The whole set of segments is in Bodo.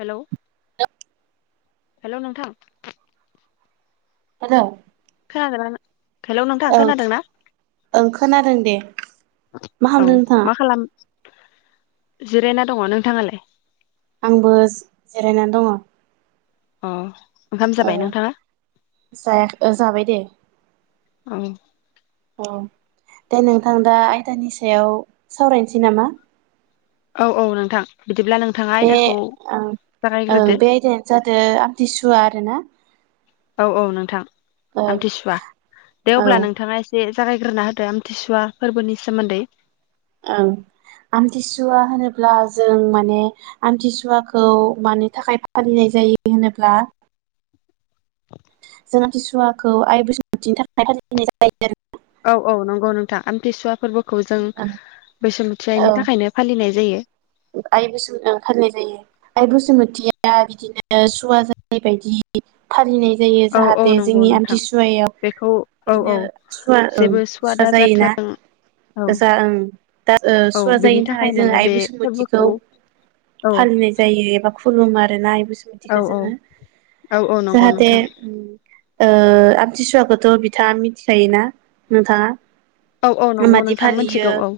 हेलौ हेलौ नोंथां। आदा खोनादों ना नों ओं ओं खोनादों दे मा औ खामदों नोंथाङा? मा खालाम जिरायना दङ नोंथाङालाय। आंबो जिरायनानै दङ। अ ओंखाम औ जाबाय नोंथाङा जाया ओ जाबाय दे। औ औ दे नोंथां दा आयदानि सायाव सावरायनोसै नामा? औ औ नोंथां। बिदिब्ला नोंथाङा बे आयदाखौ ओ जागायग्रोदो बे आयदायानो जादों आमथिसुवा आरोना। औ औ नोंथां ओं हामथिसुवा दे औ अब्ला नोंथाङा एसे। बे जागायग्रोना होदो आमथिसुवा फोरबोनि सोमोन्दै। ओं आमथिसुवा होनोब्ला जों माने आमथिसुवाखौ मानि थाखाय फालिनाय जायो होनोब्ला जोंहाथिसुवाखौ आइ बैसुमथिनि थाखाय फालिनाय जायो औ औ नंगौ नोंथां आमथिसुवा फोरबोखौ जों आरो बैसुमुथि आयनि औ थाखायनो फालिनाय जायो आइ बैसुमुथि फालिनाय जायो आइ बैसुमथिया बिदिनो सुवा जानाय बायदि फालिनाय जायो औ औ जाहाथे नंगौ जोंनि नोंथां आमथिसुवायाव बेखौ औ बिनो औ सुवा ओं जेबो सुवा जायोना दाजाथों औ जा ओं दा ओ औ सुवा बिनि जायिनि थाखाय जो माने आइ बे बैसोमु खौ फोरबोखौ औ फालिनाय जायो एबा खुलुमो आरोना एबुस औ खौथिखौ औ जोङो औ औ नंगौ जाहाथे नोंथां ओ आमथिसुवाखौथ' बिथाङा मिथिखायोना नोंथांङा औ औ नंगौ नोंथां मोनथिगौ औ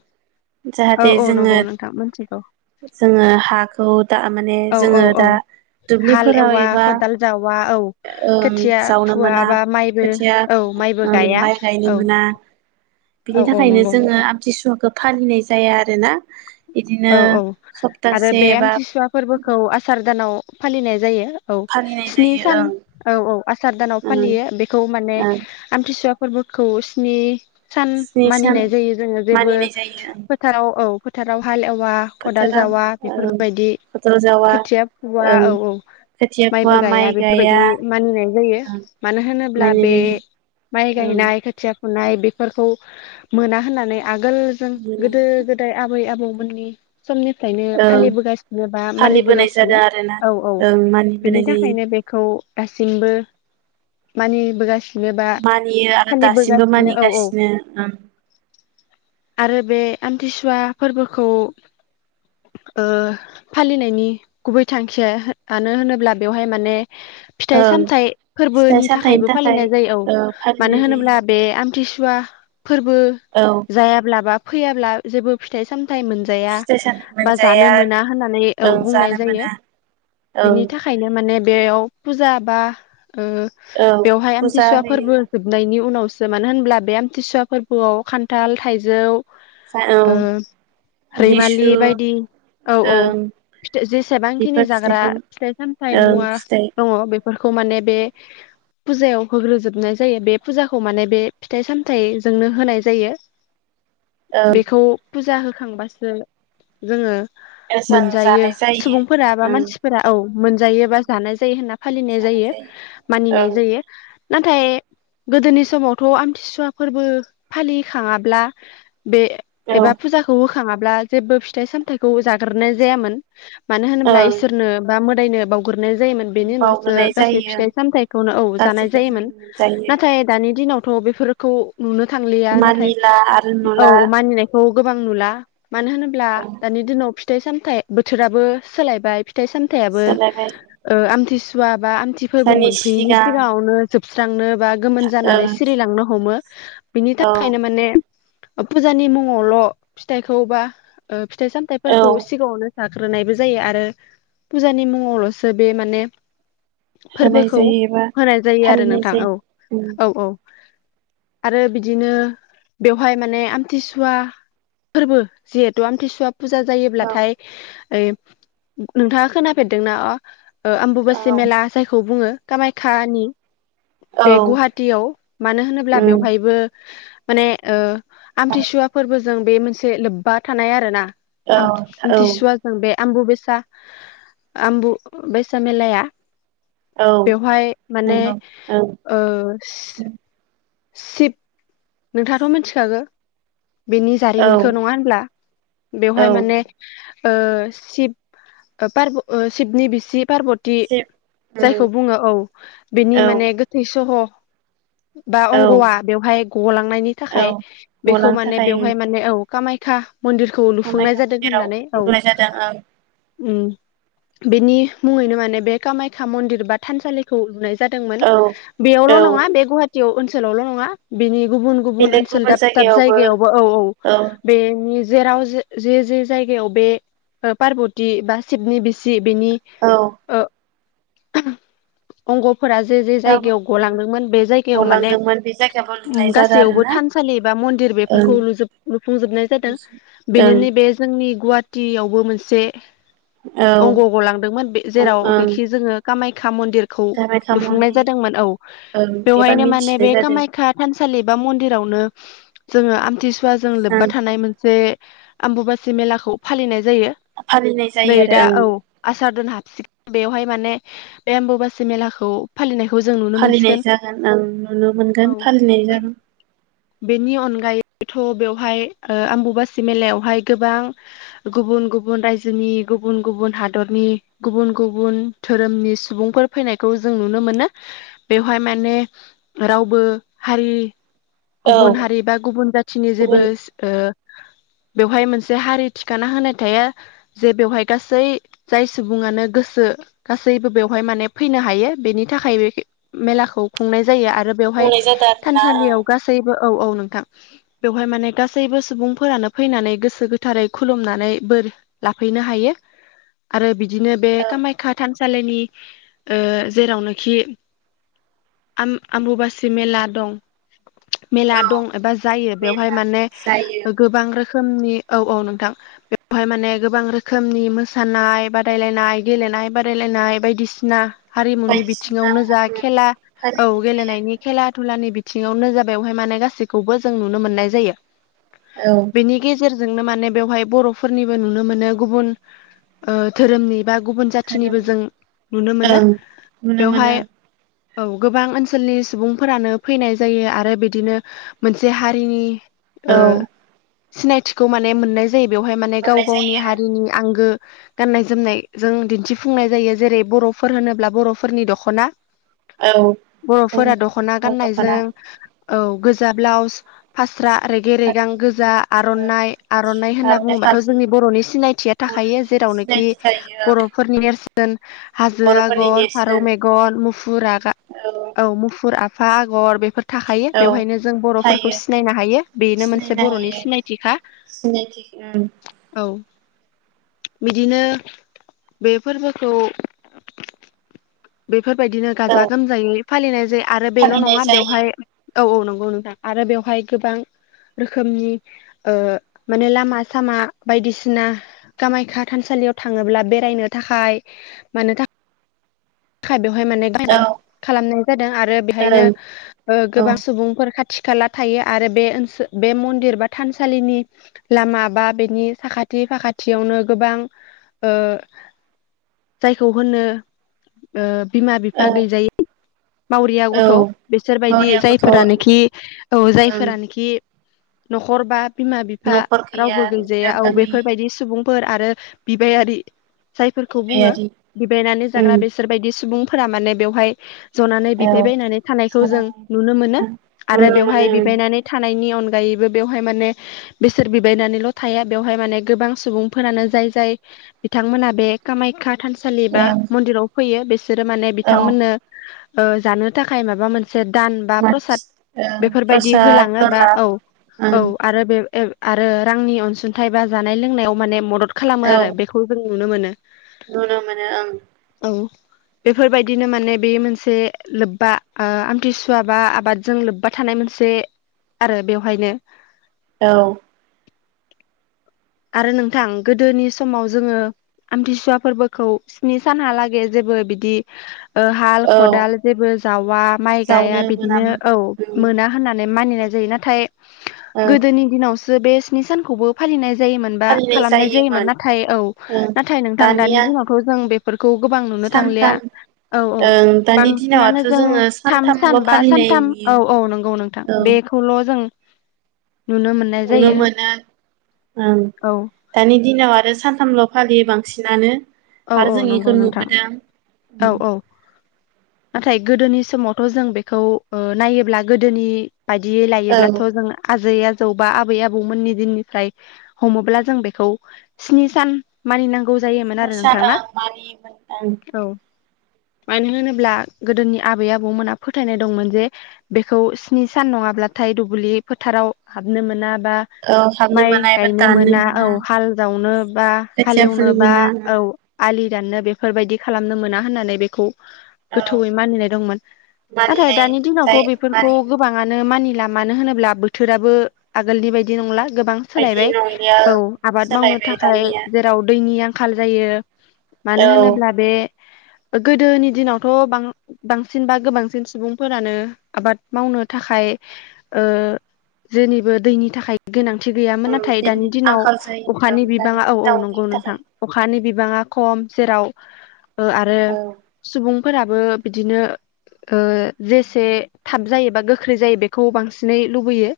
औ जाहाथे औ जोङो नंगौ नोंथां मिथिगौ। जोङो हाखौ दा माने औ औ जोङो औ दा हाल दुब्लिफोराव एवा एबा खदाल जावा औ ओं खोथिया जावनो फुवा मोना बा माइबो खोथिया औ माइबो ओं गाया माइ गायनो औ मोना बिनि औ औ थाखायनो नंगौ जोङो नोंथां आमथिसुवा खौ फालिनाय जाया आरोना बिदिनो औ औ आरो सप्तासे बे एबा आमथिसुवा फोरबोखौ आसार दानाव फालिनाय जायो। औ फालिनाय स्नि जायो सान ओं औ औ आसार दानाव ओं फालियो बेखौ माने ओं आमथिसुवा फोरबोखौ स्नि सान स्नि सान मानिनाय जायो जोङो जेबो मानिनाय जायो ओं फोथाराव औ फोथाराव हालौ बा खदाल फोथाराव जावा ओं बेफोरबायदि फोथाराव जावा खोथिया फुवा ओं औ औ खोथिया फुवा माइबो गाया माइ बेफोरबायदि मानिनाय जायो ओं मानो होनोब्ला मानिनाय बे जायो माइ ओं गायनाय खोथिया हुनाय बेफोरखौ मोना होननानै आगोल जों मोना गोदो गोदाय आबै आबौ उनि समनिफ्रायनो ओं फालिबोगासिनो बा फालिबोनाय जादों मानिबोगासिनो आरोना औ औ ओं बेनि मानिबोनाय जायो थाखायनो बेखौ दाससिमबो मानिबोगासि मानियो आरो दासिमबो औ औ मानिगासिनो ओं आरो बे आमथिसुवा फोरबोखौ खौ ओ फालिनायनि गुबै थांखिया मानो होनोब्ला बेवहाय माने फिथाइ ओं सामथायाइ फिथाइ फोरबोनि सामथाइनि थाखायबो थाखाय फालिनाय जायो ओ औ मानो फालिनाय जायो होनोब्ला बे आमथिसु बा फोरबो औ जायाब्लाबा फैयाब्ला जेबो फिथाइ साम फिथाइ मोनजाया फिथाइ सामथाइ बा जानो मोनजाया मोना होननानै औ ओं बुंनाय जानो जायो मोना ओं बिनि थाखायनो माने बेयाव फुजा बा ओ औ बेवहाय फुजा आमथिसुवा फोरबो होयो जोबनायनि उनाव मानो होनब्ला बे आमथिसुवा फोरबोआव खान्थाल थाइजौ ओ [unintelligible] रैमालि लिसु बायदि औ औ ओं फिथाय जेसेबांखिनि बेफोर जाग्रा फिथाइखौ फिथाइ सामथाय ओं मुवा फिथाइ दङ बे फोरखौ माने बे फुजायाव होग्रोजोबनाय जायो बे फुजाखौ माने बे फिथाइ सामथाइजोंनो होनाय जायो। ओं बेखौ फुजा हो होखांबासो जोङो। जों मोनजायो जानाय जायो सुबुंफोरा बा ओं मानसिफोरा औ। मोनजायोबा जानाय जायो होनना। फालिनाय जायो मानिनाय ओं जायो। नाथाय गोदोनि समावथ' आमथिसुवा फोरबो फालिखाङाब्ला। बे औ एबा फुजा बोखाङाब्ला जेबो फिथाइ सामथायखौ जाग्रोनाय जायामोन। मानो होनोब्ला ओं इसोरनो बा दायनो। गुरनाय जायोमोन बेनि उनावसो बावग्रोनाय गासै जायो फिथाइ सामथायखौनो औ जानाय गासैखौ जों जायोमोन मोनजायो नाथाय दानि दिनाव। थ' बेफोरखौ नुनो थांलिया नाथाय मानिला आरो नुला औ मानिनायखौ। गोबां नुला। मानो होनोब्ला ओं दानि दिनाव थाइ सामथाइ बोथोराबो सोलायबाय। थाइ सामथायाबो सोलायबाय ओ आम बिसआ। एबा आमथि फोरबो जोंनि मोनफैयैनि सिगां सिगाङावनो जोबस्रांनो। बा गोमोन जानानै ओं सिरिलांनो हमो। बिनि औ थाखायनो माने। फुजानि मुङावल' फिथाइखौ बा ओ फिथाइ औ सामथथायफोरखौ सिगाङावनो। जाग्रोनायबो जायो आरो फुजानि मुङावल'सो बे माने। होनाय फोरबोखौ जायो एबा होनाय जायो आरो फालिनाय नोंथां औ जायो उम औ औ। आरो बिदिनो बेवहाय माने आमथिसुवा। फोरबो जिहेतु आमथिसुवा। फुजा औ जायोब्लाथाय। ओइ नोंथाङा खोनाफेरदोंना? ओ आमबुुबासि औ मेला जायखौ बुंङो। कामायखानि बे गुवाहाटियाव मानो होनोब्ला उम बेवहायबो माने ओ। औ आमथिसुवा फोरबो जों बे मोनसे से लोब्बा थानाय आरो ना औ आम-आमथिसुवा जों बे - आमबु बेसा आमबु बेसा मेलाया औ बेवहाय माने नंगौ औ ओ सिप नोंथाङाथ' मिथिखागो? बेनि औ जारिमिनखौ नङा होनब्ला? औ बेवहाय माने ओ शिब ओ पारब' ओ शिबनि बिसि पार्वति सिब उम जायखौ बुङो औ बिनि औ माने गोथै सह' बा औ अंग'आ बेवहाय गलांनायनि औ थाखाय बेखो गलांनो माने थाखाय बेवहाय माने औ कामायखा मन्दिरखौ लुफुंनाय कामाख्या जादों मन्दिराव होननानै औ। होनाय जादों उ बेनि मुङैनो माने बे कामाख्या मन्दिर बा थानसालिखौ लुनाय जादोंमोन ओं बेयावल' औ नङा बे गुवाहा तिआव ओनसोलावल नङा बिनि गुबुन गुबुन ओनसोल दाब दाब जायगायावबो औ औ बेनि जेराव जे-जे जे जायगायाव बे ओ पार्बति बा शिबनि बिसि सि बेनि औ ओ अंग' फोरा जे जे जायगायाव गलांदोंमोन बे जायगायाव माने गलांदोंमोन बे जायगायावबो लुनाय उम जादों आरो गासैयावबो ना थानसालि बा मन्दिर ओं बेफोरखौ लुजुब लुफुंजोबनाय जादों बेनि ओं नि बे जों जोंनि गुवाहाटि यावबो मोनसे अंग' गलांदोंमोन बे औ ओं जेरावनोखि जोङो खामाय खा मन्दिरखौ कामाख्या लुफुंनाय मन्दिर जादोंमोन औ ओं एबा बेवहायनो माने मिथिनाय बे जादों कामाख्या सालि बा मन्दिरावनो जोंङो आमथि बुवाजों लोब्बा ओं थानाय मोनसे आम्बुुबासि मेलाखौ फालिनाय जायो फालिनाय जायो नै आरो दा ओं औ आसार दान हाबसिगो बेवहाय माने बे आम्बुुबासि मेलाखौ फालिनाय फालिनाय जागोन ओं नुनो औ मोनगोन फालि [unintelligible] जागोन बेनि अनगायैथ बेवहाय ओ आम्बुुबासि मेलायावहाय गोबां गुबुन गुबुन रायजोनि गुबुन गुबुन हादरनि गुबुन गुबुन धोरोमनि सुबुंफोर फैनायखौ जों नुनो मोनो बेवहाय माने रावबो हारि औ गुबुन हारि बा गुबुन जाथिनि जेबो गुबुन ओ बेवहाय मोनसे हारि थिखाना होनाय थाया जे बेवहाय गासै जाय सुबुंङानो गोसो गासैबो बेवहाय माने फैनो हायो बेनि थाखाय बे मेलाखौ खुंनाय जायो आरो बेवहाय नाय जादों आरो ना थानसालियाव ओं। गासैबो औ औ नोंथां बेवहाय माने गासैबो सुबुंफोरानो फैनानै गोसो गोथारै खुलुमनानै बोर लाफैनो हायो आरो बि बिदिनो बे ओं कामाख्या थानसा [unintelligible] ओ जेरावनोखि आम अम्बुबासि सिमेला दं मेला औ औ दं एबा जायो बेवहाय मेला माने जायो गोबां रोखोमनि औ औ नोंथां बेवहाय माने गोबां रोखोमनि मोसानाय बादायलायनाय गेलेनाय बादायलायनाय बायदिसिना हारिमुनि बायदिसिना बिथिङावनो जा ओं खेला औ फालिनाय जायो गेलेनायनि खुलानि बिथिङावनो जाबाय बेवहाय माने गासैखौबो जों नुनो मोननाय जायो। आरो औ बेनि गेजेर जोंनो माने बेहाय बर'फोरनिबो नुनो गुबुन ओ धोरोमनि बा गुबुन जाथिनिबो धोरोमनि जों नुनो मोनो ओं नुनो मोनो बेवहाय औ गोबां ओनसोलनि सुबुं फोरानो फैनाय जायो आरो बिदिनो मोनसे हारिनि औ ओ सिनायथिखौ माने मोननाय जायो बेवहाय माने गाव मोननाय गावनि जायो हारिनि आंगो गाननाय जोमनाय जों दिन्थिफुंनाय जायो जेरै बर'फोर होनोब्ला बर'फोरनि दखना। औ बर'फोरा जों दख'ना गाननायजों औ गोजा ब्लाउस फास ज्रा रेगे रेगां फालि गोजा आर'नाइ आर'नाइ होनना बुङोबाथ' जोंनि बर'नि सिनायथिया थाखायो बर'नि जेरावनोखि सिनायथि थायो ओं बर'फोरनि नेरसोन हाजो बर'फोरनि आगर, फारौ नेरसोन मेगन, मुफुर आगा, औ मुफुर आग हा आगर फोर थाखायो औ बेवहायनो जों बर'फोरखौ थायो सिनायनो हायो बेनो मोनसे सिनायनो बर'नि हायो सिनायथिखा सिनायथि ओं औ बिदिनो बे फोरबोखौ बेफोरबायदिनो गाजा औ गोमजायै फालिनाय जायो आरो बेल' फालिनाय नङा जायो बेवहाय औ औ नंगौ नोंथां आरो बेवहाय गोबां रोखोमनि ओ माने लामा सामा बायदिसिना कामाख्या थानसालियाव थाङोब्ला बेरायनो थाखाय मानो थाख [unintelligible] बेवहाय माने औ [unintelligible] खालामनाय जादों आरो बेहायनो ओं ओ औ गोबां सुबुंफोर खा खाथि खाला थायो आरो बे ओनसो बे मन्दिर बा थानसालिनि लामा बा बेनि साखाथि फाखाथियावनो गोबां ओ जायखौ होनो ओ बिमा बिफा ओ गैजायै मावरिया गथ' औ बिसोरबायदि मावरिया गथ' जायफोरानोखि ओं औ जायफोरानोखि नख'र बाद बिमा बिफा न'खर गैया रावबो गैजाया बिमा बिफा औ गैयि बेफोरबायदि सुबुं फोर आरो बिबायारि जायफोरखौ बुङो बिबायारि बिबायनानै जाग्रा उम बे बेबायदि सुबुंफोरा माने बेवहाय जनानै औ बिबायबायनानै थानायखौ जों नुनो मोनो आरो नुनो बेवहाय मोनो बिबायनानै थानायनि अन अनगायैबो बेवहाय माने बेसोर बिबायनानैल' थाया बेवहाय माने गोबां सुबुंफोरानो जाय जाय बिथांमोना बे कामायखा थानसालि बा ओं मन्दिराव फैयो बिसोरो माने औ बिथांमोननो ओ जानो थाखाय माबा मोन से दान बा प्रसाद मानसि ओं बेफोरबायदि प्रसादफोर होलाङोबा ला औ ओं औ आरो बे आरो रांनि अनसुंथाइ बा जानाय लोंनायाव माने मदद खालामो औ आरो बेखौ जों नुनो मोनो नुनो मोनो ओं औ बेफोरबायदिनो माने बे मोनसे लोब्बा ओ आमथिसुवा बा आबादजों लोब्बा थानाय मोनसे आरो बेवहायनो औ आरो नोंथां गोदोनि समाव जोङो आमथिसुवा फोरबोखौ स्नि सानहालागै जेबो बिदि ओ हाल औ औ खदाल जेबो जावा माइ जावनो गाया बिदिनो मोनामोन औ ओं मोना होनना मानिनाय जायो नाथाय ओं गोदोनि दिनावसो ओ बे स्नि सानखौबो फालिनाय जायोमोनबा खालामनाय जायोमोन नाथाय औ ओं नाथाय नोंथां दानि दानिया दिनावथ जों बे खौ गोबां नुनो थांलिया सानथाम औ औ ओं दानि बांसिनानो दिनावथ' जों जोङो थाम सान सानथामल' बा फालिनाय सानथाम नुयो औ औ नंगौ नोंथां औ बेखौल जों नुनो मोननाय नुनो जायो। मोनो ओं औ दानि दिनाव आरो सानथामल' फालियो बांसिनानो। औ आरो औ जों नंगौ इखौ नोंथां नुबोदों उम। थाय गोदोनि समावथ जों बेखौ ओ नायोब्ला गोदोनि बायदि औ लायोब्लाथ जों आ आजै आजौ बा आबै आबौमोननि दिननिफ्राय हमोब्ला जों बेखौ स्नि सान मानिनांगौ गौ जायोन स्नि आरो नों सान थांना ओं मानियोमोन ओं औ। मानो होनोब्ला गोदोनि आबै आबौमोना फोथायनाय दंमोन जे बेखौ स्नि सान नङाब्लाथाय दुब्लि फोथाराव हाबनो मोना। बा औ हाबनो माइ मोना एबा गायनो दाननो मोना औ हाल जावनो बा खोथिया फुनो हालेवनोबा मोना औ। ओं आलि दाननो बेफोरबायदि खालामनो मोना होननानै बेखौ औ गोथौयै मानिनाय दंमोन नाथाय मानिनाय दानि दिनावथ जाय बेफोरखौ मानि गोबाङानो मानि ब्ला मानो होनोब्ला बोथोराबो आगोलनि बायदि नंला। गोबां बायदि सोलायबाय नंलिया ओं औ आबाद मावनो सोलायबाय थाखाय दानिया जेराव दैनि आं खाल जायो। मानो औ होनोब्ला बे गोदोनि दिनावथ बां बांसिन बा गोबांसिन सुबुंफोरानो आबाद मावनो थाखाय ओ जेनिबो दैनि थाखाय गोनां थिगैयामोन औ नाथाय दानि दैनि दिनाव आंखाल जायो अखानि दानि बिबाङा औ औ दिनाव दैनि नंगौ नोंथां थाखाय अखानि बि बांआ खम जेराव ओ आरो औ सुबुं फोराबो बिदिनो ओ जेसे थाब जायो बा गोख्रोय जायो बेखौ बांसिनै लुबैयो।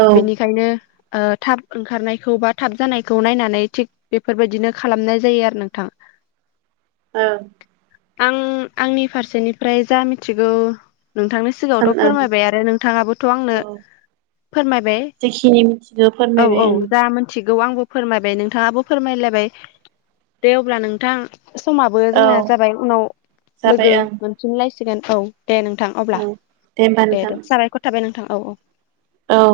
औ बेनिखायनो ओ थाब ओंखारनायखौ बा थाब जानायखौ नायनानै थिग बेफोरबायदिनो खालामनाय जायो आ नोंथां। औ। आं आंनि फारसेनिफ्राय जा मिथिगौ नोंथांनि सिगाङावथ ओं फोरमायबाय आरो नोंथाङाबोथ' आंनो औ फोरमायबाय जेखिनि मिथिगौ औ फोरमायबाय औ ओं जा मोनथि खौ आंबो फोरमायबाय नोंथाङाबो फोरमायलायबाय। दे अब्ला नोंथां समाबो औ जोंना जाबाय उनाव जाबाय लोगो ओं मोनफिनलायसि सिगोन औ। दे नोंथां अब्ला औ होमबा दे नोंथां दे साबायखर थाबाय नों औ - औ औ